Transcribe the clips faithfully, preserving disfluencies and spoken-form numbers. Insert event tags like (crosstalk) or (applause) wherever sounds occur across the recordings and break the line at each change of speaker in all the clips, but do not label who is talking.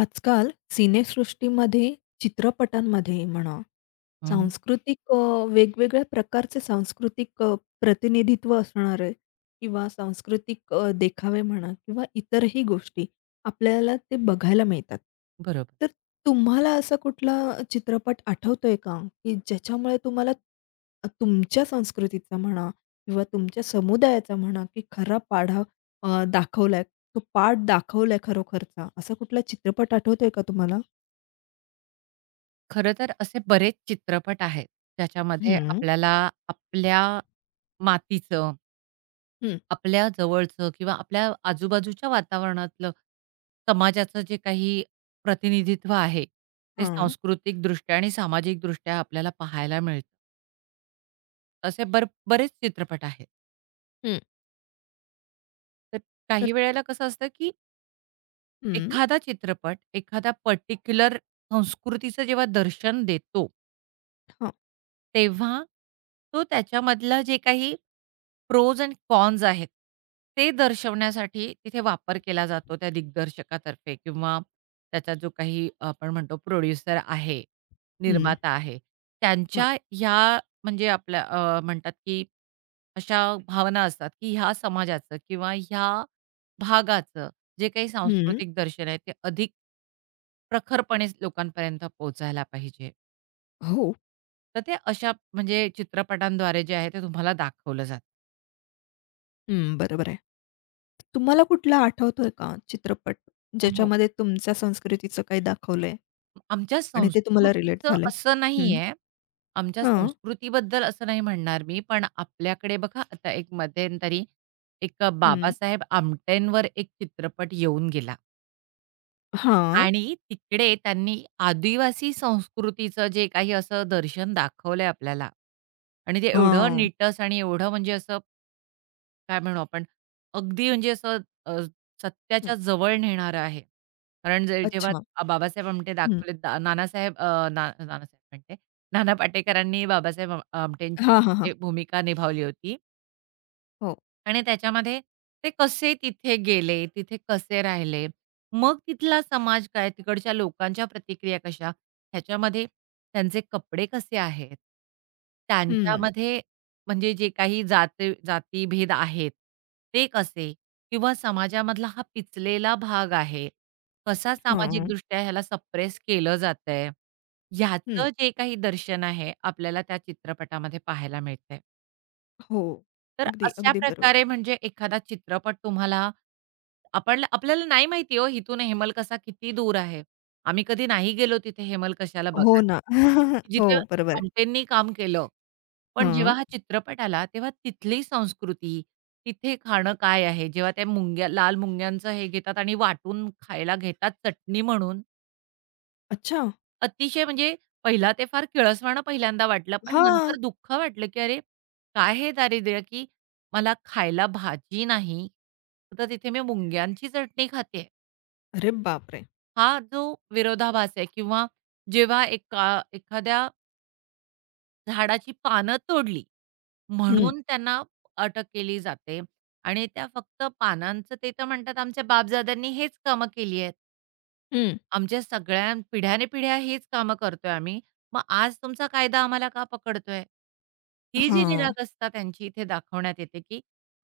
आजकाल सिनेसृष्टीमध्ये, चित्रपटांमध्ये म्हणा,
हं,
सांस्कृतिक अ, वेगवेगळ्या प्रकारचे सांस्कृतिक अ, प्रतिनिधित्व असणारे किंवा सांस्कृतिक अ, देखावे म्हणा किंवा इतरही गोष्टी आपल्याला ते बघायला मिळतात.
बरोबर.
तर तुम्हाला असा कुठला चित्रपट आठवतोय का? की ज्याच्यामुळे तुम्हाला तुमच्या संस्कृतीचा म्हणा किंवा तुमच्या समुदायाचा म्हणा की खरा पाढा अ, दाखवलाय. तो पार्ट दाखवलाय खरोखरचा. असा कुठला चित्रपट आठवतोय का तुम्हाला?
खरं तर असे बरेच चित्रपट आहेत, ज्याच्यामध्ये
हं.
आपल्याला आपल्या मातीचं,
हं.
आपल्या जवळचं किंवा आपल्या आजूबाजूच्या वातावरणातलं, समाजाचं जे काही प्रतिनिधित्व आहे, ते
हां.
सांस्कृतिकदृष्ट्या आणि सामाजिकदृष्ट्या आपल्याला पाहायला मिळतं. असे बर बरेच चित्रपट आहेत.
हं.
तर
तर
काही वेळेला कसं असतं, की
हं.
एखादा चित्रपट, एखादा पर्टिक्युलर संस्कृतीचं जेव्हा दर्शन देतो,
हां.
तेव्हा तो त्याच्यामधलं जे काही प्रोज एंड कॉन्स आहेत. ते दर्शवण्यासाठी तिथे वापर केला जातो त्या दिग्दर्शकातर्फे किंवा त्याचा जो काही आपण म्हणतो प्रोड्युसर आहे,
हं.
निर्माता आहे.
हां.
त्यांच्या ह्या म्हणजे आपल्या अ, म्हणतात की अशा भावना असतात की ह्या समाजाचं किंवा ह्या भागाचं जे काही
हं.
सांस्कृतिक दर्शन आहे ते अधिक प्रखरपणे लोकांपर्यंत पोहोचायला पाहिजे.
हो.
तर ते अशा म्हणजे चित्रपटांद्वारे जे आहे ते तुम्हाला दाखवलं जातं.
हं. बरोबर आहे. तुम्हाला कुठला आठवतोय का चित्रपट,
हो.
ज्याच्यामध्ये तुमच्या संस्कृतीचं काही दाखवलंय
आमच्या
आणि ते तुम्हाला रिलेट
संस्कृतीचं
झालंय?
असं
हं.
नाहीये. आमच्या
हां.
संस्कृतीबद्दल असं नाही म्हणणार मी, पण आपल्याकडे बघा आता एक मध्यंतरी एक अ,
हं.
बाबासाहेब आमटेंवर एक चित्रपट येऊन गेला
हां.
आणि तिकडे त्यांनी आदिवासी संस्कृतीचं जे काही असं दर्शन दाखवलंय आपल्याला आणि ते एवढं
हां.
नीटस आणि एवढं म्हणजे असं काय म्हणू आपण, अगदी म्हणजे असं अ,
हं.
सत्याच्या जवळ नेणारं आहे. कारण जे जेव्हा
अच्छा.
आ- बाबासाहेब आमटे
हं.
दाखवले दा नानासाहेब अ, ना नानासाहेब म्हणते, नाना पाटेकरांनी बाबासाहेब आम आमटेंची
हां, हां, हां.
तिथे भूमिका निभावली होती.
हो.
आणि त्याच्यामध्ये ते कसे तिथे गेले, तिथे कसे राहिले, मग तिथला समाज काय, तिकडच्या लोकांच्या प्रतिक्रिया कशा, ह्याच्यामध्ये त्यांचे कपडे कसे आहेत,
हं.
त्यांच्यामध्ये म्हणजे जे काही जाती जातीभेद आहेत, ते कसे किंवा समाजामधला हा पिचलेला भाग आहे, कसा
हां.
सामाजिकदृष्ट्या ह्याला सप्रेस केलं जातंय,
हं.
ह्याचं जे काही दर्शन आहे, आपल्याला त्या चित्रपटामध्ये पाहायला मिळतंय.
हो.
तर
अगदी,
अशा
अगदी बरोबर.
प्रकारे म्हणजे एखादा चित्रपट तुम्हाला आपण आपल्याला नाही माहिती हो इथून हेमलकसा किती दूर आहे. आम्ही कधी नाही गेलो तिथे हेमलकशाला
हो
बघायला.
ना. (laughs) हो,
जिथे
बरोबर आहे.
आमटेंनी काम केलं. पण जेव्हा
हां.
हा चित्रपट आला तेव्हा तिथली संस्कृती, तिथे खाणं काय आहे? जेव्हा त्या मुंग्या लाल मुंग्यांचं हे घेतात आणि वाटून खायला घेतात चटणी म्हणून.
अच्छा.
अतिशय म्हणजे पहिला ते फार किळसवाणं पहिल्यांदा वाटलं, पण
हां.
नंतर दुःख वाटलं, की अरे, काय हे दारिद्र्य, की मला खायला भाजी नाही, तर तिथे मी मुंग्यांची चटणी खाते.
अरे बापरे!
हा जो विरोधाभास आहे किंवा जेव्हा एका एखाद्या झाडाची पानं तोडली,
हं,
म्हणून त्यांना अटक केली जाते आणि त्या फक्त पानांचं ते तर म्हणतात आमच्या बापदाद्यांनी हेच कामं केली आहेत.
हं.
आमच्या सगळ्या पिढ्याने-पिढ्या हीच कामं करतोय आम्ही. मग आज तुमचा कायदा आम्हाला का पकडतोय? ही जी
हां.
निरागसता त्यांची इथे दाखवण्यात येते, की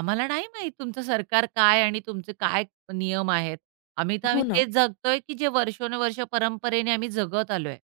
आम्हाला नाही माहीत तुमचं सरकार काय आणि तुमचे काय नियम आहेत. आम्ही तर
हो
आम्ही
ना.
तेच जगतोय, की जे वर्षोनवर्ष परंपरेने आम्ही जगत आलोय.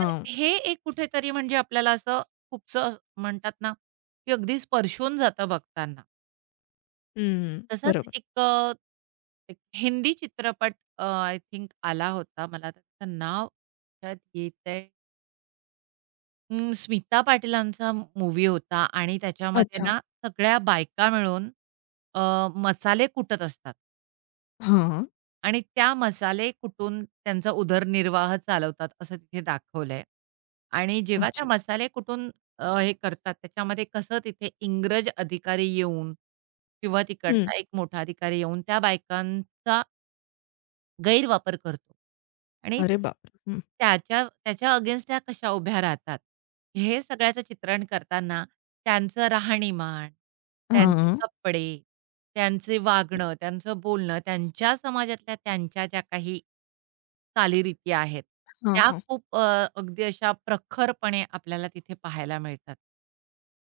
तर हे एक कुठेतरी म्हणजे आपल्याला असं खूपसं म्हणतात ना, की अगदी स्पर्शून जातं बघताना.
हं.
तसाच
बरोबर.
एक अ, एक हिंदी चित्रपट आय थिंक आला होता. मला त्याचं नाव लक्षात येतंय. अं, स्मिता पाटीलांचा मूव्ही होता आणि त्याच्यामध्ये
अच्छा.
ना सगळ्या बायका मिळून अ, मसाले कुटत असतात
हां.
आणि त्या मसाले कुटून त्यांचा उदरनिर्वाह चालवतात असं तिथे दाखवलंय. आणि जेव्हा त्या
अच्छा.
मसाले कुटून अ, हे करतात त्याच्यामध्ये कसं तिथे इंग्रज अधिकारी येऊन किंवा
हं.
तिकडचा एक मोठा अधिकारी येऊन त्या बायकांचा गैरवापर करतो आणि
अरे बापरे! हं.
त्याच्या त्याच्या अगेन्स्ट त्या कशा उभ्या राहतात. हे सगळ्याचं चित्रण करताना त्यांचं राहणीमान, त्यांचे
हां.
कपडे, त्यांचे वागणं, त्यांचं बोलणं, त्यांच्या समाजातल्या त्यांच्या ज्या काही चालीरीती आहेत,
हां,
त्या
हां.
खूप अ, अगदी अशा प्रखरपणे आपल्याला तिथे पाहायला मिळतात.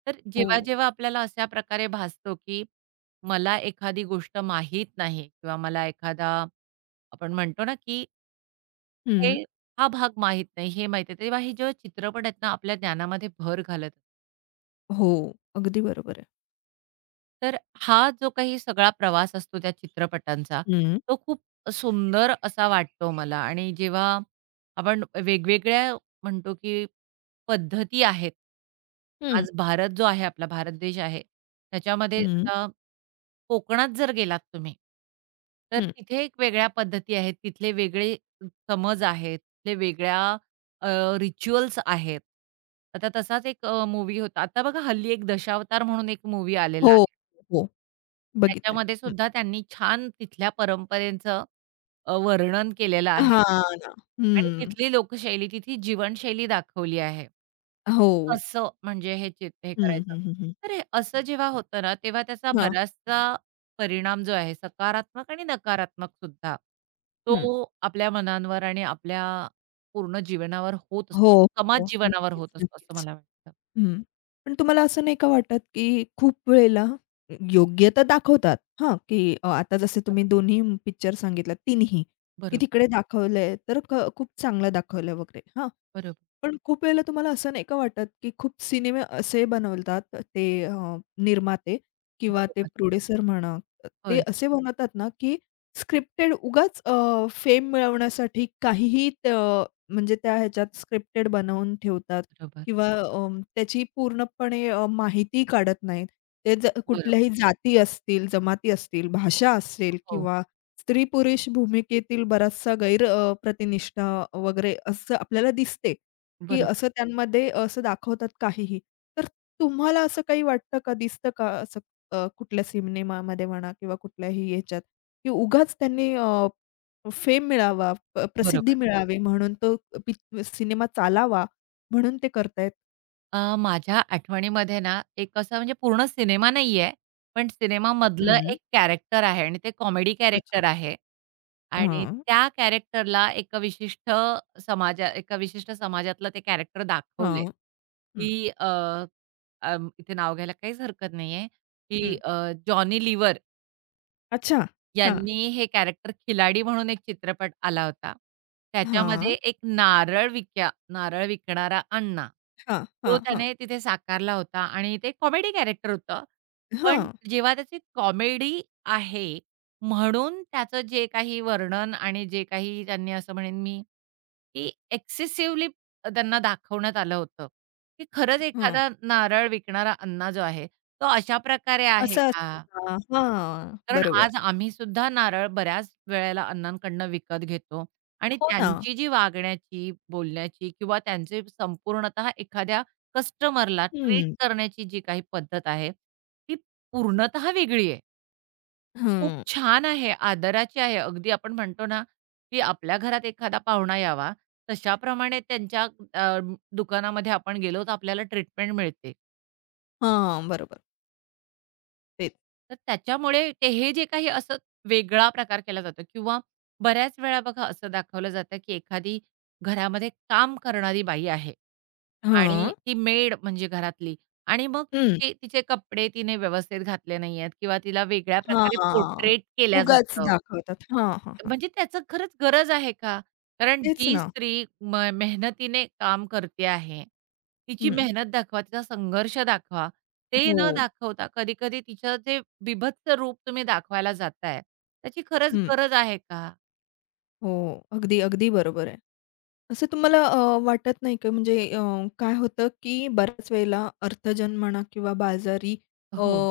तर
हो.
जेव्हा-जेव्हा आपल्याला अशा प्रकारे भासतो, की मला एखादी गोष्ट माहीत नाही किंवा मला एखादा आपण म्हणतो ना, की हे
हं.
हा भाग माहित नाही, हे माहित आहे. तेव्हा हे जेव्हा चित्रपट आहेत ना, आपल्या ज्ञानामध्ये भर घालत असतात.
हो. अगदी बरोबर आहे.
तर हा जो काही सगळा प्रवास असतो त्या चित्रपटांचा,
हं.
तो खूप सुंदर असा वाटतो मला आणि जेव्हा आपण वेगवेगळ्या म्हणतो, की पद्धती आहेत.
हं.
आज भारत जो आहे, आपला भारत देश आहे, त्याच्यामध्ये
हं.
आता कोकणात जर गेलात तुम्ही, तर
हं.
तिथे एक वेगळ्या पद्धती आहेत, तिथले वेगळे समज आहेत, तिथले वेगळ्या रिच्युअल्स आहेत. आता तसाच एक अ, होता. आता बघा हल्ली एक दशावतार म्हणून एक मूव्ही
हो,
आलेला
हो. बघितलंय.
त्याच्यामध्ये
हं.
सुद्धा त्यांनी छान तिथल्या परंपरेचं अ, वर्णन केलेलं आहे.
हां ना.
आणि
हं.
तिथली लोकशैली, तिथली जीवनशैली दाखवली आहे.
हो.
कसं म्हणजे हे चित हे
हं,
करायचं.
हं, हं, हं.
तर हे असं जेव्हा होतं ना, तेव्हा त्याचा
हां.
बराचसा परिणाम जो आहे सकारात्मक आणि नकारात्मक सुद्धा,
हं.
तो आपल्या मनांवर आणि आपल्या पूर्ण जीवनावर होत असतो.
हो,
समाज
हो.
जीवनावर
नक्कीच,
होत असतो असं
नक्कीच.
मला वाटतं.
हं. पण तुम्हाला असं नाही का वाटत, की खूप वेळेला योग्य तर दाखवतात हां, की अ, आता जसे तुम्ही दोन्ही पिक्चर सांगितलात, तिन्ही, की
बरोबर,
तिकडे दाखवलंय तर क खूप चांगलं दाखवलं वगैरे हां.
बरोबर,
पण खूप वेळेला तुम्हाला असं नाही का वाटत, की खूप सिनेमे असे बनवतात ते अ, निर्माते किंवा
बरोबर.
ते
बरोबर,
प्रोड्युसर म्हणा, ते
होय,
असे बनवतात ना, की स्क्रिप्टेड उगाच फेम मिळवण्यासाठी काहीही त म्हणजे त्या ह्याच्यात स्क्रिप्टेड बनवून ठेवतात
बरोबर,
किंवा अ, त्याची पूर्णपणे अ, माहिती काढत नाहीत. ते ज
बरोबर.
कुठल्याही जाती असतील, जमाती असतील, भाषा असेल
हो,
किंवा स्त्री-पुरुष भूमिकेतील बराचसा गैर अ, प्रतिनिष्ठा वगैरे असं आपल्याला दिसते. की
बरोबर.
असं त्यांमध्ये असं दाखवतात काहीही. तर तुम्हाला असं काही वाटतं का? दिसतं का असं अ, कुठल्या सिनेमामध्ये म्हणा किंवा कुठल्याही ह्याच्यात, की उगाच त्यांनी अ, फेम मिळावा, प प्रसिद्धी
बरोबर.
हो. मिळावी म्हणून तो पिक सिनेमा चालावा म्हणून ते करतायत?
अ, माझ्या आठवणीमध्ये ना, एक असा म्हणजे पूर्ण सिनेमा नाहीये, पण सिनेमामधलं
हं.
एक कॅरेक्टर आहे आणि ते कॉमेडी
अच्छा.
कॅरेक्टर आहे. आणि
हां,
त्या कॅरेक्टरला एका विशिष्ट समाजा एका विशिष्ट समाजातलं ते कॅरेक्टर दाखवलंय,
हां. हं,
की अ, अ, इथे नाव घ्यायला काहीच हरकत नाहीये, की
हं.
अ, जॉनी लिव्हर
अच्छा. हां,
यांनी हे कॅरेक्टर खिलाडी म्हणून एक चित्रपट आला होता.
हां,
त्याच्यामध्ये एक नारळ विक्या नारळ विकणारा अण्णा,
हां,
तो
हां, हां,
त्याने तिथे साकारला होता आणि ते कॉमेडी कॅरेक्टर होतं. पण
हां,
जेव्हा त्याची कॉमेडी आहे, म्हणून त्याचं जे काही वर्णन आणि जे काही त्यांनी असं म्हणेन मी, की एक्सेसिव्हली त्यांना दाखवण्यात आलं होतं, की खरंच
हां.
एखादा नारळ विकणारा अण्णा जो आहे, तो अशा प्रकारे आहे
असं असतं
का?
का? हां,
कारण
बरोबर.
आज आम्ही सुद्धा नारळ बऱ्याच वेळेला अण्णांकडनं विकत घेतो आणि
हो ना.
त्यांची जी वागण्याची, बोलण्याची किंवा त्यांचे संपूर्णतः एखाद्या कस्टमरला ट्रीट
हं,
करण्याची जी काही पद्धत आहे, ती पूर्णतः वेगळी आहे. खूप
हं.
छान आहे, आदराची आहे. अगदी आपण म्हणतो ना, की आपल्या घरात एखादा पाहुणा यावा, तशाप्रमाणे त्यांच्या अ, दुकानामध्ये आपण गेलो तर आपल्याला ट्रीटमेंट मिळते.
हां, बरोबर. तेच.
तर त्याच्यामुळे ते हे जे काही असं वेगळा प्रकार केला जातो किंवा बऱ्याच वेळा बघा असं दाखवलं जातं, की एखादी घरामध्ये काम करणारी बाई आहे आणि
हां.
ती मेड म्हणजे घरातली आणि मग
हं.
तिचे तिचे कपडे तिने व्यवस्थित घातले नाहीयेत किंवा तिला वेगळ्या प्रकारे
हां.
पोर्ट्रेट केल्या
उगाच
जातं.
दाखवतात. हां, हां, हां.
म्हणजे त्याचं खरंच गरज आहे का? कारण
तेच
जी
ना.
स्त्री म मेहनतीने काम करते आहे, तिची
हं.
मेहनत दाखवा, तिचा संघर्ष दाखवा. ते
हो.
न दाखवता कधी-कधी तिचं जे बीभत्स रूप तुम्ही दाखवायला जाताय, त्याची खरंच
हं.
गरज आहे का?
हो. अगदी, अगदी बरोबर आहे. असं तुम्हाला अ, वाटत नाही का? म्हणजे अ, काय होतं, की बऱ्याच वेळेला अर्थजन म्हणा किंवा बाजारी अ,
हो,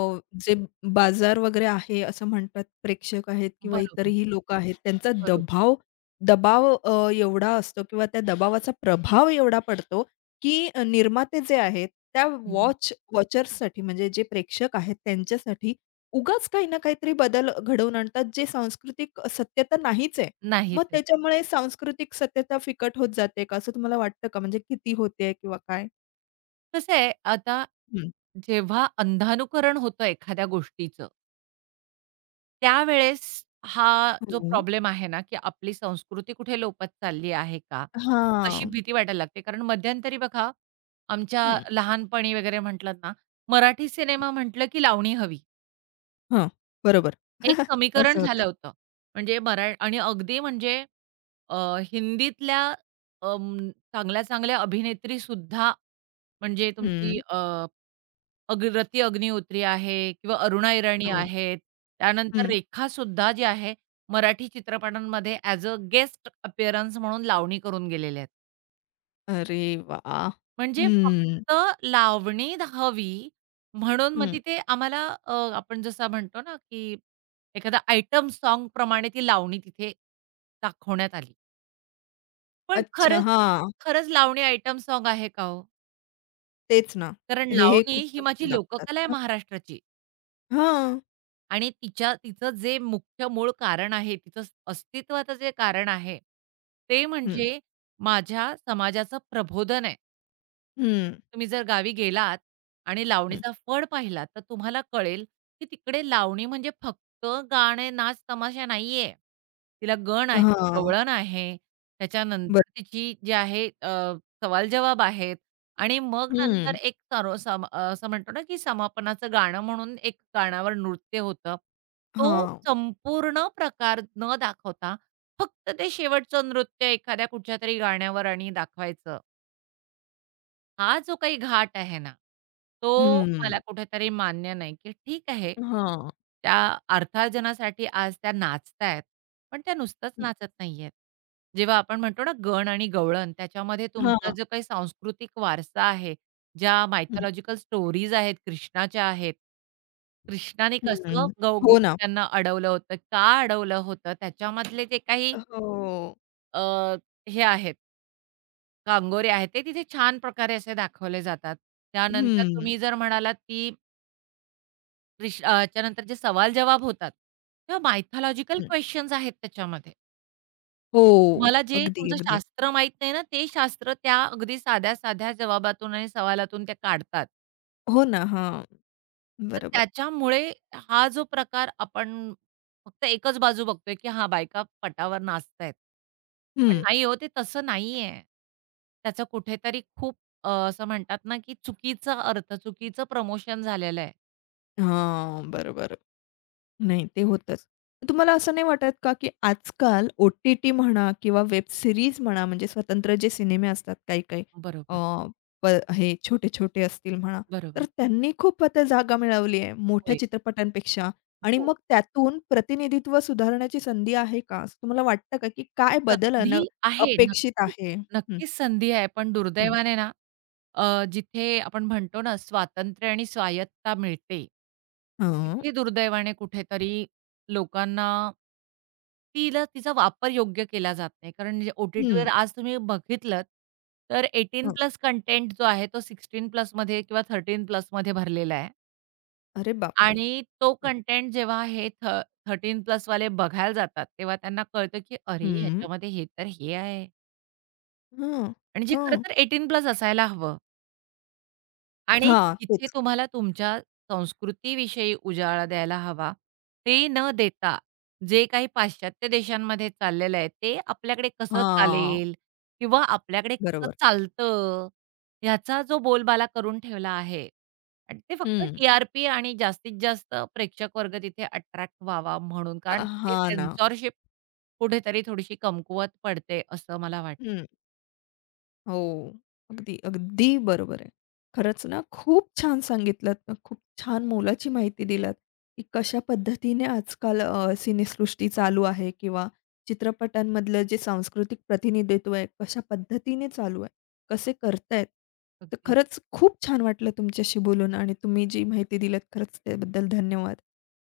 जे बाजार वगैरे आहे असं म्हणतात, प्रेक्षक आहेत किंवा
बरोबर,
इतरही लोकं आहेत, त्यांचा
बरोबर.
दबाव दबाव अ, एवढा असतो किंवा त्या दबावाचा प्रभाव एवढा पडतो, की अ, निर्माते जे आहेत, त्या
हं, हं.
वॉच वॉचर्ससाठी म्हणजे जे प्रेक्षक आहेत त्यांच्यासाठी उगाच काही ना काहीतरी बदल घडवून आणतात, जे सांस्कृतिक सत्य नाहीच आहे. मग
नाहीच आहेत.
त्याच्यामुळे सांस्कृतिक सत्यता फिकट होत जाते का, असं तुम्हाला वाटतं का? म्हणजे किती होते किंवा काय?
कसं आहे, आता
हं.
जेव्हा अंधानुकरण होतं एखाद्या गोष्टीचं त्यावेळेस हा जो
हो.
प्रॉब्लेम आहे ना, की आपली संस्कृती कुठे लोपत चालली आहे का? अशी
हां.
भीती वाटायला लागते. कारण मध्यंतरी बघा, आमच्या
हं.
लहानपणी वगैरे म्हटलं ना, मराठी सिनेमा म्हटलं की लावणी हवी.
हं. बरोबर.
हे एक
(laughs)
समीकरण
असं होतं.
झालं होतं. म्हणजे मरा आणि अगदी म्हणजे अ, हिंदीतल्या अं, चांगल्या-चांगल्या अभिनेत्रीसुद्धा म्हणजे तुमची
हं.
अ अगरती अग्निहोत्री आहे किंवा अरुणा इराणी हं.
हो.
आहेत. त्यानंतर
हं.
रेखासुद्धा जी आहे, मराठी चित्रपटांमध्ये ॲज अ गेस्ट अपीअरन्स म्हणून लावणी करून गेलेले आहेत.
अरे वाह!
म्हणजे
हं.
फक्त लावणी ध- हवी म्हणून मग
हं.
तिथे आम्हाला अ, आपण जसं म्हणतो ना, की एखादा आयटम सॉन्गप्रमाणे ती लावणी तिथे दाखवण्यात आली. पण
अच्छा.
खरंच,
हां.
खरंच लावणी आयटम सॉन्ग आहे का हो?
तेच ना.
कारण
हे, हे
लावणी
खूप
ही
चुकीचं
माझी
दाखवतात
लोककला आहे
ना.
महाराष्ट्राची.
हां.
आणि तिच्या तिचं जे मुख्य मूळ कारण आहे, तिचं स- अस्तित्वाचं जे कारण आहे, ते
हं.
म्हणजे माझ्या समाजाचं प्रबोधन आहे.
हं.
तुम्ही जर गावी गेलात आणि
हं.
लावणीचा फड पाहिलात, तर तुम्हाला कळेल की तिकडे लावणी म्हणजे फक्त गाणे, नाच, तमाशा नाहीये. तिला गण आहे,
हां.
गवळण आहे, त्याच्यानंतर
बरं.
तिची जी आहे अ, सवाल-जवाब आहेत आणि मग नंतर
हं.
एक सर्व सम अ, असं म्हणतो ना, की समापनाचं गाणं म्हणून एक गाण्यावर नृत्य होतं. तो
हां.
संपूर्ण प्रकार न दाखवता फक्त ते शेवटचं नृत्य एखाद्या कुठच्यातरी गाण्यावर आणि दाखवायचं. हा जो काही घाट आहे ना, तो
हं.
मला कुठेतरी मान्य नाही, की ठीक आहे,
हां.
त्या अर्थार्जनासाठी आज त्या नाचतायत, पण त्या नुसतंच
हं.
नाचत नाहीयेत. जेव्हा आपण म्हणतो ना गण आणि गवळण, त्याच्यामध्ये तुमचा
हां.
जो काही सांस्कृतिक वारसा आहे, ज्या
हं.
मायथॉलॉजिकल स्टोरीज आहेत, कृष्णाच्या आहेत. कृष्णाने
हं.
कसं गौ
हो ना.
गोपिकांना अडवलं होतं, का अडवलं होतं? त्याच्यामधले जे काही
हो.
अ, हे आहेत गांगोरे आहेत ते तिथे छान प्रकारे असे दाखवले जातात. त्यानंतर
हं,
तुम्ही जर म्हणालात, की रिश अ, त्याच्यानंतर जे सवाल-जवाब होतात किंवा मायथॉलॉजिकल
हं.
क्वेशन्स आहेत त्याच्यामध्ये.
हो.
तुम्हाला जे
अगदी,
तुमचं
अगदी.
शास्त्र माहीत नाही ना, ते शास्त्र त्या अगदी साध्या-साध्या जवाबातून आणि सवालातून ते काढतात.
हो ना. हां.
तर
बरोबर.
त्याच्यामुळे हा जो प्रकार आपण फक्त एकच बाजू बघतोय, की हां, बायका पटावर नाचतायत. पण
हं.
नाही हो, ते तसं नाहीये. त्याचा कुठेतरी खूप अ, असं म्हणतात ना, की चुकीचा अर्थ, चुकीचं प्रमोशन झालेलं आहे.
हां. बरोबर. नाही ते होतंच. तुम्हाला असं नाही वाटत का, की आजकाल ओ-टी-टी म्हणा किंवा वेब सीरीज म्हणा, म्हणजे स्वतंत्र जे सिनेमे असतात काही-काही अ,
बरोबर,
प हे छोटे-छोटे असतील म्हणा, तर
बरोबर.
त्यांनी खूप आता जागा मिळवली आहे मोठ्या
होय,
चित्रपटांपेक्षा आणि
हो.
मग त्यातून प्रतिनिधित्व सुधारण्याची संधी आहे का? असं तुम्हाला वाटतं का, की काय बदल अन
संधी आहे.
अपेक्षित
नक्कीच.
आहे? हं,
नक्कीच संधी आहे. पण
हं.
दुर्दैवाने ना, अ, जिथे आपण म्हणतो ना, स्वातंत्र्य आणि स्वायत्ता मिळते,
हां.
तिथे दुर्दैवाने कुठेतरी लोकांना तिला तिचा वापर योग्य केला जात नाही. कारण जे ओ-टी-टीवर
हं.
आज तुम्ही बघितलत, तर
हं.
अठरा प्लस कंटेंट जो आहे, तो सोळा प्लस मध्ये किंवा तेरा प्लस मध्ये भरलेला आहे.
अरे बापरे!
आणि तो
हं.
कंटेंट जेव्हा हे थ थर्टीन प्लस वाले बघायला जातात, तेव्हा त्यांना कळतं की अरे,
हं.
ह्याच्यामध्ये हे तर हे आहे
हं,
आणि जे खरं
हं.
तर अठरा प्लस असायला हवं. आणि
हां,
जिथे
तेच.
तुम्हाला तुमच्या संस्कृतीविषयी उजाळा द्यायला हवा, ते न देता जे काही पाश्चात्य देशांमध्ये चाललेलं आहे, ते आपल्याकडे कसं
हां,
चालेल किंवा आपल्याकडे कसं
बरोबर.
चालतं, ह्याचा जो बोलबाला करून ठेवला आहे आणि ते फक्त
हं.
टी आर पी आणि जास्तीत जास्त प्रेक्षक वर्ग तिथे अट्रॅक्ट व्हावा म्हणून. कारण
अ,
तिथे
हां ना.
सेन्सॉरशिप कुठेतरी थोडीशी कमकुवत पडते, असं मला
हं. हो. अगदी, अगदी बरोबर आहे. खरंच ना, खूप छान सांगितलत. खूप छान मोलाची माहिती दिलात, की कशा पद्धतीने आजकाल अ, सिनेसृष्टी चालू आहे किंवा चित्रपटांमधलं जे सांस्कृतिक प्रतिनिधित्व आहे, कशा पद्धतीने चालू आहे, कसे करतायत. तर
वाटतं.
खरंच खूप छान वाटलं तुमच्याशी बोलून आणि तुम्ही जी माहिती दिलीत, खरंच त्याबद्दल धन्यवाद.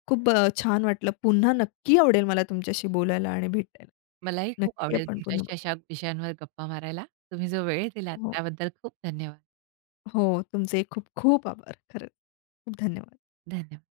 खूप अ, छान वाटलं. पुन्हा नक्की आवडेल मला तुमच्याशी बोलायला आणि भेटायला.
मलाही खूप
नक्की
आवडेल
आपण पुन्हा
तुमच्याशी
बोलू.
अशा विषयांवर गप्पा मारायला. तुम्ही जो वेळ दिलात
हो.
त्याबद्दल खूप धन्यवाद.
हो, तुमचे खूप खूप आभार. खरंच खूप धन्यवाद.
धन्यवाद.